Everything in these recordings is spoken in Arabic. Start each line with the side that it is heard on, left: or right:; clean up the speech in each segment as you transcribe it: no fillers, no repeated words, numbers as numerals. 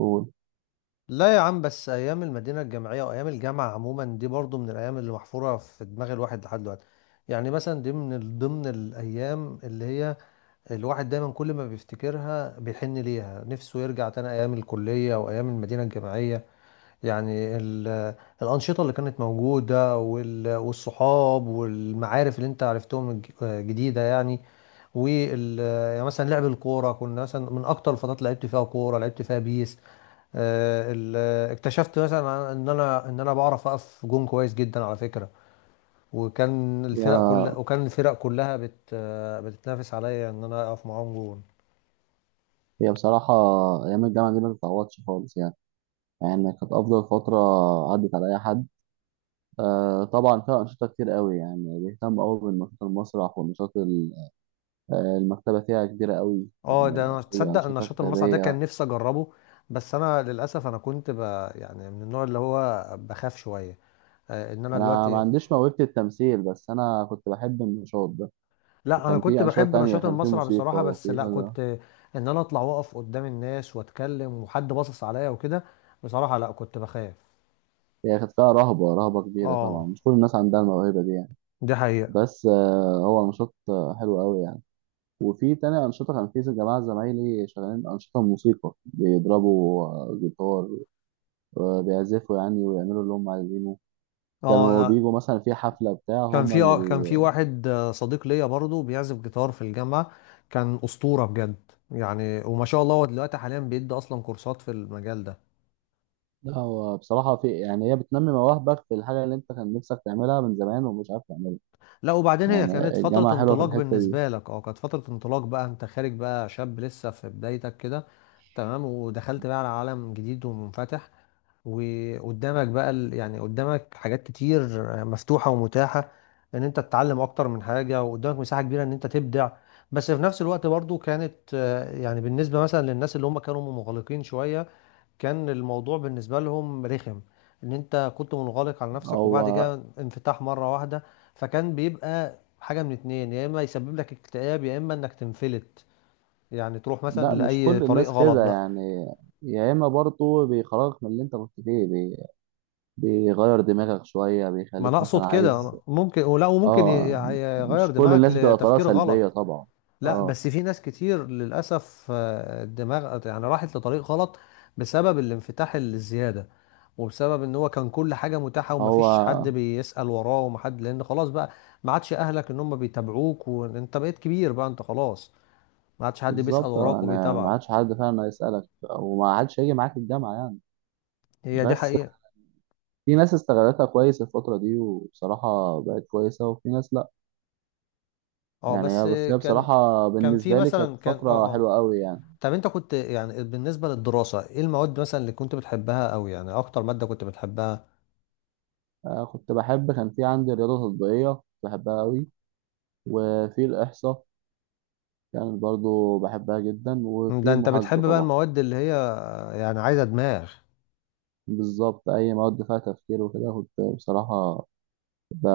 right: قول.
left: لا يا عم، بس ايام المدينه الجامعيه وايام الجامعه عموما دي برضو من الايام اللي محفوره في دماغ الواحد لحد دلوقتي. يعني مثلا دي من ضمن الايام اللي هي الواحد دايما كل ما بيفتكرها بيحن ليها نفسه يرجع تاني ايام الكليه وايام المدينه الجامعيه. يعني الانشطه اللي كانت موجوده، والصحاب والمعارف اللي انت عرفتهم جديده يعني. وال يعني مثلا لعب الكوره، كنا مثلا من اكتر الفترات اللي لعبت فيها كوره، لعبت فيها بيس. آه، ال- اكتشفت مثلا ان انا ان انا بعرف اقف جون كويس جدا على فكره. وكان
right: هي
left: الفرق كلها وكان الفرق كلها بت آه، بتتنافس عليا ان انا اقف معاهم جون.
right: هي بصراحة، أيام الجامعة دي ما تتعوضش خالص يعني. يعني كانت أفضل فترة عدت على أي حد. آه طبعا، فيها أنشطة كتير قوي يعني، بيهتم قوي بالنشاط المسرح والنشاط المكتبة فيها كبيرة قوي
left: اه،
right: يعني.
left: ده انا
right: أي
left: تصدق ان
right: أنشطة
left: نشاط المصنع ده
right: كتابية.
left: كان نفسي اجربه. بس انا للاسف، انا كنت يعني من النوع اللي هو بخاف شويه. ان انا
right: أنا ما
left: دلوقتي.
right: عنديش موهبة التمثيل بس أنا كنت بحب النشاط ده.
left: لا، انا
right: وكان
left: كنت
right: في أنشطة
left: بحب
right: تانية،
left: نشاط
right: كان في
left: المصنع
right: موسيقى
left: بصراحه، بس
right: وفي
left: لا
right: كذا.
left: كنت ان انا اطلع واقف قدام الناس واتكلم وحد باصص عليا وكده. بصراحه، لا كنت بخاف.
right: هي كانت فيها رهبة رهبة كبيرة طبعا،
left: اه،
right: مش كل الناس عندها الموهبة دي يعني.
left: دي حقيقة.
right: بس هو نشاط حلو قوي يعني. وفي تاني أنشطة، كان في جماعة زمايلي شغالين أنشطة موسيقى بيضربوا جيتار، بيعزفوا يعني ويعملوا اللي هم عايزينه.
left: اه،
right: كانوا
left: أنا
right: بيجوا مثلا في حفلة بتاع
left: كان
right: هم
left: في
right: اللي بي...
left: واحد صديق ليا برضه بيعزف جيتار في الجامعة. كان أسطورة بجد يعني، وما شاء الله، هو دلوقتي حاليا بيدي أصلا كورسات في المجال ده.
right: لا، هو بصراحة في يعني، هي بتنمي مواهبك في الحاجة اللي أنت كان نفسك تعملها من زمان ومش عارف تعملها.
left: لا، وبعدين هي
right: يعني
left: كانت
right: الجامعة
left: فترة
right: حلوة في
left: انطلاق
right: الحتة دي.
left: بالنسبة لك، كانت فترة انطلاق، بقى انت خارج، بقى شاب لسه في بدايتك كده. تمام، ودخلت بقى على عالم جديد ومنفتح. وقدامك بقى يعني قدامك حاجات كتير مفتوحة ومتاحة، ان انت تتعلم اكتر من حاجة، وقدامك مساحة كبيرة ان انت تبدع. بس في نفس الوقت برضو كانت، يعني بالنسبة مثلا للناس اللي هم كانوا منغلقين شوية، كان الموضوع بالنسبة لهم رخم، ان انت كنت منغلق على نفسك وبعد
right: هو.
left: كده انفتاح مرة واحدة. فكان بيبقى حاجة من اتنين: يا اما يسبب لك اكتئاب، يا اما انك تنفلت، يعني تروح مثلا
right: لا، مش
left: لأي
right: كل
left: طريق
right: الناس
left: غلط
right: كده
left: بقى.
right: يعني. يا إما برضه بيخرجك من اللي أنت كنت فيه. بيغير دماغك شوية،
left: ما انا
right: بيخليك مثلا
left: اقصد كده،
right: عايز.
left: أنا ممكن ولا وممكن
right: اه.
left: يغير
right: مش كل
left: دماغك
right: الناس بتبقى طالعه
left: لتفكير
right: سلبيه
left: غلط.
right: طبعا.
left: لا،
right: اه.
left: بس في ناس كتير للاسف، الدماغ يعني راحت لطريق غلط بسبب الانفتاح الزياده، وبسبب ان هو كان كل حاجه متاحه،
right: هو.
left: ومفيش حد بيسأل وراه، ومحد لان خلاص بقى ما عادش اهلك ان هم بيتابعوك، وانت بقيت كبير، بقى انت خلاص ما عادش حد بيسأل
right: بالظبط،
left: وراك
right: انا ما
left: وبيتابعك.
right: عادش حد فعلا هيسالك، وما عادش هيجي معاك الجامعه يعني.
left: هي دي
right: بس
left: حقيقة.
right: في ناس استغلتها كويس الفتره دي وبصراحه بقت كويسه، وفي ناس لا.
left: اه،
right: يعني
left: بس.
right: هي بس هي
left: كان
right: بصراحه
left: كان في
right: بالنسبه لي كانت
left: مثلا كان
right: فتره حلوه قوي يعني.
left: طب انت كنت يعني بالنسبة للدراسة، ايه المواد مثلا اللي كنت بتحبها؟ او يعني اكتر مادة كنت بتحبها؟
right: آه كنت بحب، كان في عندي رياضه تطبيقيه كنت بحبها قوي، وفي الاحصاء كان برضو بحبها جدا،
left: ده
right: وفي
left: انت
right: المحاسبه
left: بتحب بقى
right: طبعا.
left: المواد اللي هي، يعني عايزة دماغ.
right: بالظبط، اي مواد فيها تفكير وكده كنت بصراحه ب...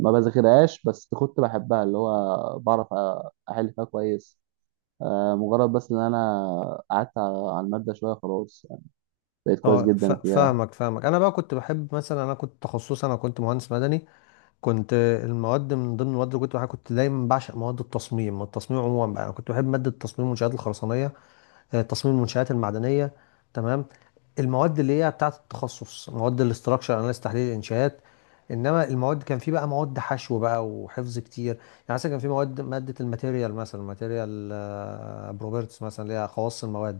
right: ما بذاكرهاش بس كنت بحبها، اللي هو بعرف احل فيها كويس. مجرد بس ان انا قعدت على الماده شويه، خلاص يعني بقيت كويس
left: اه،
right: جدا فيها.
left: فاهمك فاهمك. انا بقى كنت بحب، مثلا انا كنت تخصصي، انا كنت مهندس مدني. كنت المواد، من ضمن المواد اللي كنت بحبها، كنت دايما بعشق مواد التصميم. التصميم عموما بقى، انا كنت بحب مادة التصميم والمنشآت الخرسانية، تصميم المنشآت المعدنية. تمام. المواد اللي هي بتاعة التخصص، مواد الاستراكشر اناليز، تحليل الانشاءات. انما المواد، كان في بقى مواد حشو بقى وحفظ كتير يعني. مثلا كان في مواد، مادة الماتيريال مثلا، ماتيريال بروبرتس، مثلا اللي هي خواص المواد.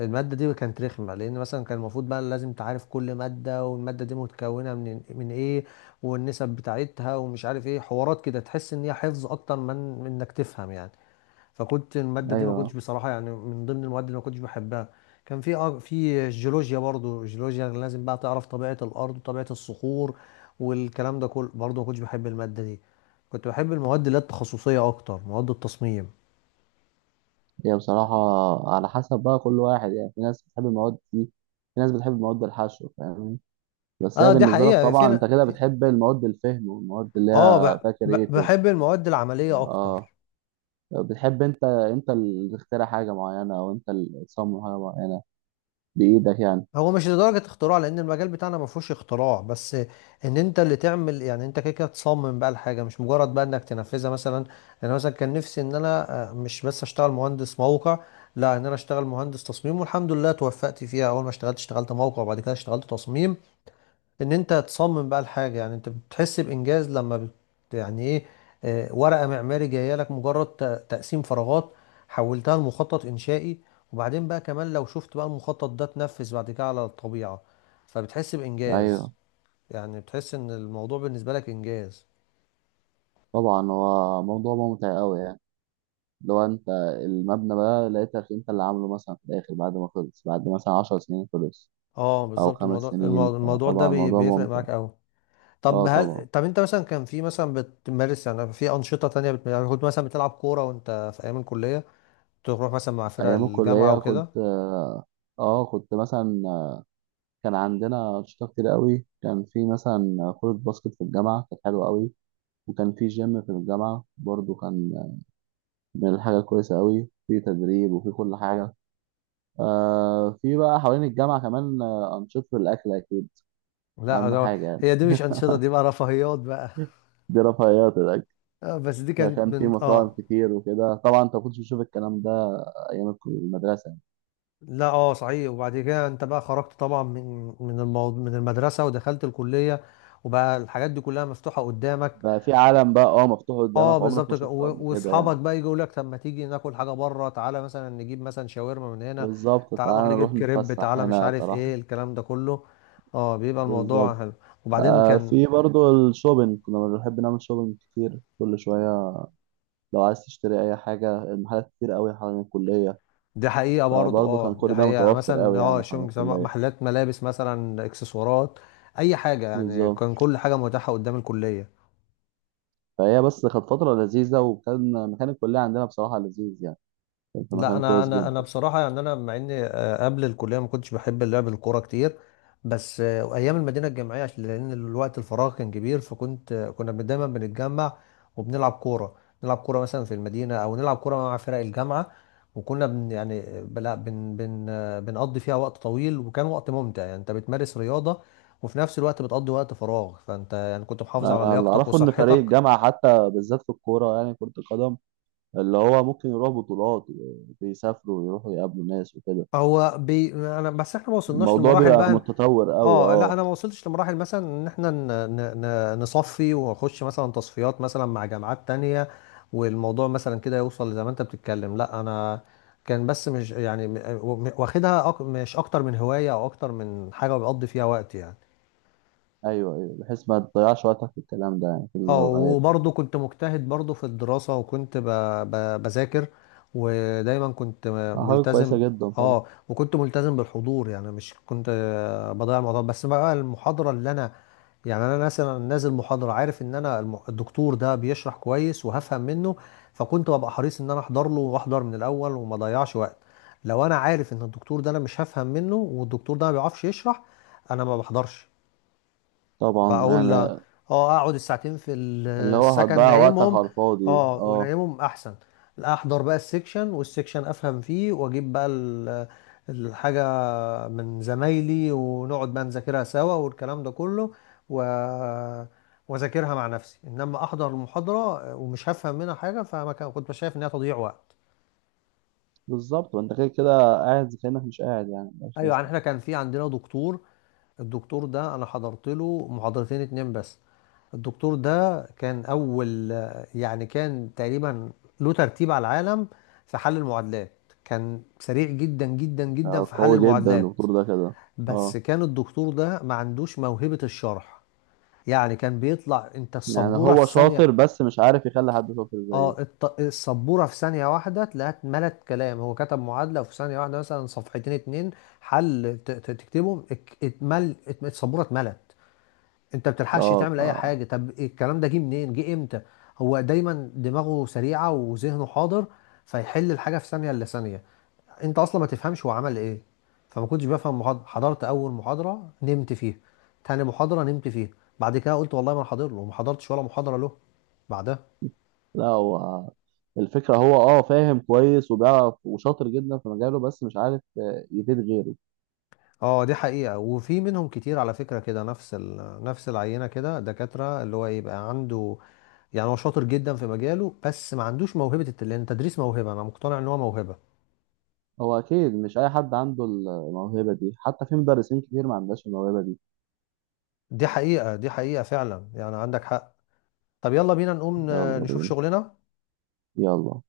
left: المادة دي كانت رخمة، لأن مثلا كان المفروض بقى لازم تعرف كل مادة، والمادة دي متكونة من إيه، والنسب بتاعتها، ومش عارف إيه حوارات كده، تحس إن هي حفظ أكتر من إنك تفهم يعني. فكنت المادة دي ما كنتش
right: ايوه.
left: بصراحة يعني من ضمن المواد اللي ما كنتش بحبها. كان في في الجيولوجيا برضو. الجيولوجيا لازم بقى تعرف طبيعة الأرض وطبيعة الصخور، والكلام ده كله برضو، ما كنتش بحب المادة دي. كنت بحب المواد اللي هي التخصصية أكتر، مواد التصميم.
right: هي بصراحه، على حسب بقى كل واحد يعني. في ناس بتحب المواد دي، في ناس بتحب مواد الحشو فاهمني. بس هي
left: اه، دي
right: بالنسبه لك
left: حقيقة.
right: طبعا، انت
left: في
right: كده
left: في
right: بتحب المواد الفهم والمواد اللي
left: اه،
right: هي فيها كرييتيف.
left: بحب المواد العملية
right: اه.
left: أكتر.
right: بتحب انت اللي تخترع حاجه معينه، او انت اللي تصمم حاجه معينه بايدك يعني.
left: هو مش لدرجة اختراع، لأن المجال بتاعنا ما فيهوش اختراع، بس إن أنت اللي تعمل، يعني أنت كده كده تصمم بقى الحاجة، مش مجرد بقى إنك تنفذها مثلا. أنا مثلا كان نفسي إن أنا مش بس أشتغل مهندس موقع، لا إن أنا أشتغل مهندس تصميم، والحمد لله توفقت فيها. أول ما اشتغلت، اشتغلت موقع، وبعد كده اشتغلت تصميم. ان انت تصمم بقى الحاجه، يعني انت بتحس بانجاز لما يعني ايه؟ ورقه معماري جايه لك، مجرد تقسيم فراغات، حولتها لمخطط انشائي، وبعدين بقى كمان لو شفت بقى المخطط ده اتنفذ بعد كده على الطبيعه، فبتحس بانجاز.
right: ايوه،
left: يعني بتحس ان الموضوع بالنسبه لك انجاز.
right: طبعا هو موضوع ممتع قوي يعني. لو انت المبنى بقى لقيتك انت اللي عامله مثلا، في الاخر بعد ما خلص، بعد مثلا 10 سنين خلص
left: اه،
right: او
left: بالظبط.
right: خمس
left: الموضوع
right: سنين
left: الموضوع ده
right: فطبعا الموضوع
left: بيفرق
right: ممتع.
left: معاك قوي.
right: اه طبعا.
left: طب انت مثلا كان في مثلا بتمارس يعني في انشطه تانية يعني كنت مثلا بتلعب كوره وانت في ايام الكليه؟ تروح مثلا مع فرق
right: ايام
left: الجامعه
right: الكلية كنت،
left: وكده؟
right: اه كنت مثلا، كان عندنا انشطة كتير قوي. كان في مثلا كرة باسكت في الجامعة كانت حلوة قوي. وكان في جيم في الجامعة برضو، كان من الحاجة الكويسة قوي، في تدريب وفي كل حاجة. في بقى حوالين الجامعة كمان أنشطة الأكل أكيد
left: لا،
right: اهم
left: ده.
right: حاجه يعني.
left: هي دي مش أنشطة، دي بقى رفاهيات بقى.
right: دي رفاهيات الاكل.
left: بس دي كانت
right: فكان في
left: من
right: مطاعم كتير وكده، طبعا انت ما كنتش بتشوف الكلام ده ايام المدرسه يعني.
left: لا، صحيح. وبعد كده انت بقى خرجت طبعا من المدرسة ودخلت الكلية، وبقى الحاجات دي كلها مفتوحة قدامك.
right: بقى في عالم بقى، اه مفتوح قدامك
left: اه،
right: عمرك
left: بالظبط
right: ما
left: كده.
right: شفته قبل كده
left: واصحابك
right: يعني.
left: بقى يجوا يقول لك: طب ما تيجي ناكل حاجة بره، تعالى مثلا نجيب مثلا شاورما من هنا،
right: بالظبط،
left: تعالى نروح
right: تعالى
left: نجيب
right: نروح
left: كريب،
right: نتفسح
left: تعالى مش
right: هنا
left: عارف
right: صراحه.
left: ايه، الكلام ده كله. اه، بيبقى الموضوع
right: بالظبط.
left: حلو. وبعدين كان.
right: في برضو الشوبينج، كنا بنحب نعمل شوبينج كتير كل شويه. لو عايز تشتري اي حاجه، المحلات كتير قوي حوالين الكليه،
left: دي حقيقة برضه.
right: فبرضه كان
left: اه دي
right: كل ده
left: حقيقة. يعني
right: متوفر
left: مثلا
right: قوي يعني حوالين
left: شوبينج، سواء
right: الكليه.
left: محلات ملابس مثلا، اكسسوارات، اي حاجة يعني.
right: بالظبط.
left: كان كل حاجة متاحة قدام الكلية.
right: فهي بس كانت فتره لذيذه، وكان مكان الكليه عندنا بصراحه لذيذ يعني، كان في
left: لا،
right: مكان
left: انا
right: كويس
left: انا انا
right: جدا.
left: بصراحه يعني، انا مع اني قبل الكليه ما كنتش بحب اللعب الكوره كتير. بس ايام المدينه الجامعيه، عشان لان الوقت الفراغ كان كبير، فكنت آه، كنا دايما بنتجمع وبنلعب كوره، نلعب كوره مثلا في المدينه، او نلعب كوره مع فرق الجامعه. وكنا يعني بلا بن بن آه، بنقضي فيها وقت طويل، وكان وقت ممتع، يعني انت بتمارس رياضه، وفي نفس الوقت بتقضي وقت فراغ، فانت يعني كنت محافظ على
right: انا اللي
left: لياقتك
right: اعرفه ان فريق
left: وصحتك.
right: الجامعه حتى بالذات في الكوره يعني كره القدم، اللي هو ممكن يروح بطولات وبيسافروا ويروحوا يقابلوا ناس وكده.
left: هو بي... انا بس، احنا ما وصلناش
right: الموضوع
left: للمراحل
right: بيبقى
left: بقى.
right: متطور قوي،
left: اه، لا.
right: اه.
left: انا ما وصلتش لمراحل مثلا ان احنا نصفي ونخش مثلا تصفيات مثلا مع جامعات تانية، والموضوع مثلا كده يوصل زي ما انت بتتكلم. لا، انا كان بس مش يعني واخدها مش اكتر من هواية، او اكتر من حاجة بقضي فيها وقت يعني.
right: ايوه، ايوه، بحيث ما تضيعش وقتك في الكلام ده يعني في
left: اه،
right: الهوايات.
left: وبرضه كنت مجتهد برضه في الدراسة، وكنت بذاكر، ودايما كنت
right: حاجه كويسه
left: ملتزم.
right: جدا طبعا.
left: اه، وكنت ملتزم بالحضور، يعني مش كنت بضيع الموضوع، بس بقى المحاضرة اللي انا، يعني انا مثلا نازل محاضره، عارف ان انا الدكتور ده بيشرح كويس وهفهم منه، فكنت ببقى حريص ان انا احضر له، واحضر من الاول، وما اضيعش وقت. لو انا عارف ان الدكتور ده انا مش هفهم منه، والدكتور ده ما بيعرفش يشرح، انا ما بحضرش.
right: طبعا
left: بقول لا،
right: يعني،
left: اه، اقعد الساعتين في
right: اللي هو
left: السكن
right: هتضيع وقتك
left: نايمهم.
right: على الفاضي،
left: اه،
right: اه.
left: ونايمهم احسن. لا احضر بقى السكشن، والسكشن افهم فيه، واجيب بقى الحاجة من زمايلي، ونقعد بقى نذاكرها سوا والكلام ده كله. و... واذاكرها مع نفسي. انما احضر المحاضرة ومش هفهم منها حاجة، فما كان كنت شايف انها تضييع وقت.
right: بالظبط، وانت كده كده قاعد زي كانك مش قاعد يعني، مش
left: ايوه،
right: لازم.
left: يعني احنا كان في عندنا دكتور. الدكتور ده انا حضرت له محاضرتين اتنين بس. الدكتور ده كان اول، يعني كان تقريبا له ترتيب على العالم في حل المعادلات، كان سريع جدا جدا جدا في حل
right: قوي جدا
left: المعادلات.
right: الدكتور ده كده.
left: بس
right: اه،
left: كان الدكتور ده ما عندوش موهبة الشرح. يعني كان بيطلع انت
right: يعني
left: السبورة في
right: هو
left: ثانية.
right: شاطر بس مش عارف يخلي حد شاطر
left: اه،
right: زيه.
left: السبورة في ثانية واحدة تلاقيها اتملت كلام. هو كتب معادلة، وفي ثانية واحدة مثلا صفحتين اتنين حل. تكتبهم، السبورة اتملت. انت بتلحقش
right: اه.
left: تعمل اي حاجه. طب الكلام ده جه منين؟ جه امتى؟ هو دايما دماغه سريعه وذهنه حاضر، فيحل الحاجه في ثانيه الا ثانيه. انت اصلا ما تفهمش هو عمل ايه. فما كنتش بفهم محاضره. حضرت اول محاضره نمت فيها، تاني محاضره نمت فيها. بعد كده قلت والله ما أنا حاضر له، وما حضرتش ولا محاضره له بعدها.
right: لا هو، الفكرة هو فاهم كويس وبيعرف وشاطر جدا في مجاله، بس مش عارف يفيد غيره.
left: اه، دي حقيقه. وفي منهم كتير على فكره كده، نفس العينه كده، دكاتره اللي هو يبقى عنده. يعني هو شاطر جدا في مجاله، بس ما عندوش موهبه لان التدريس موهبه، انا مقتنع ان هو موهبه.
right: هو أكيد مش أي حد عنده الموهبة دي، حتى في مدرسين كتير ما عندهاش الموهبة دي.
left: دي حقيقة، دي حقيقة فعلا. يعني عندك حق. طب يلا بينا نقوم
right: يلا
left: نشوف
right: بينا.
left: شغلنا.
right: يلا.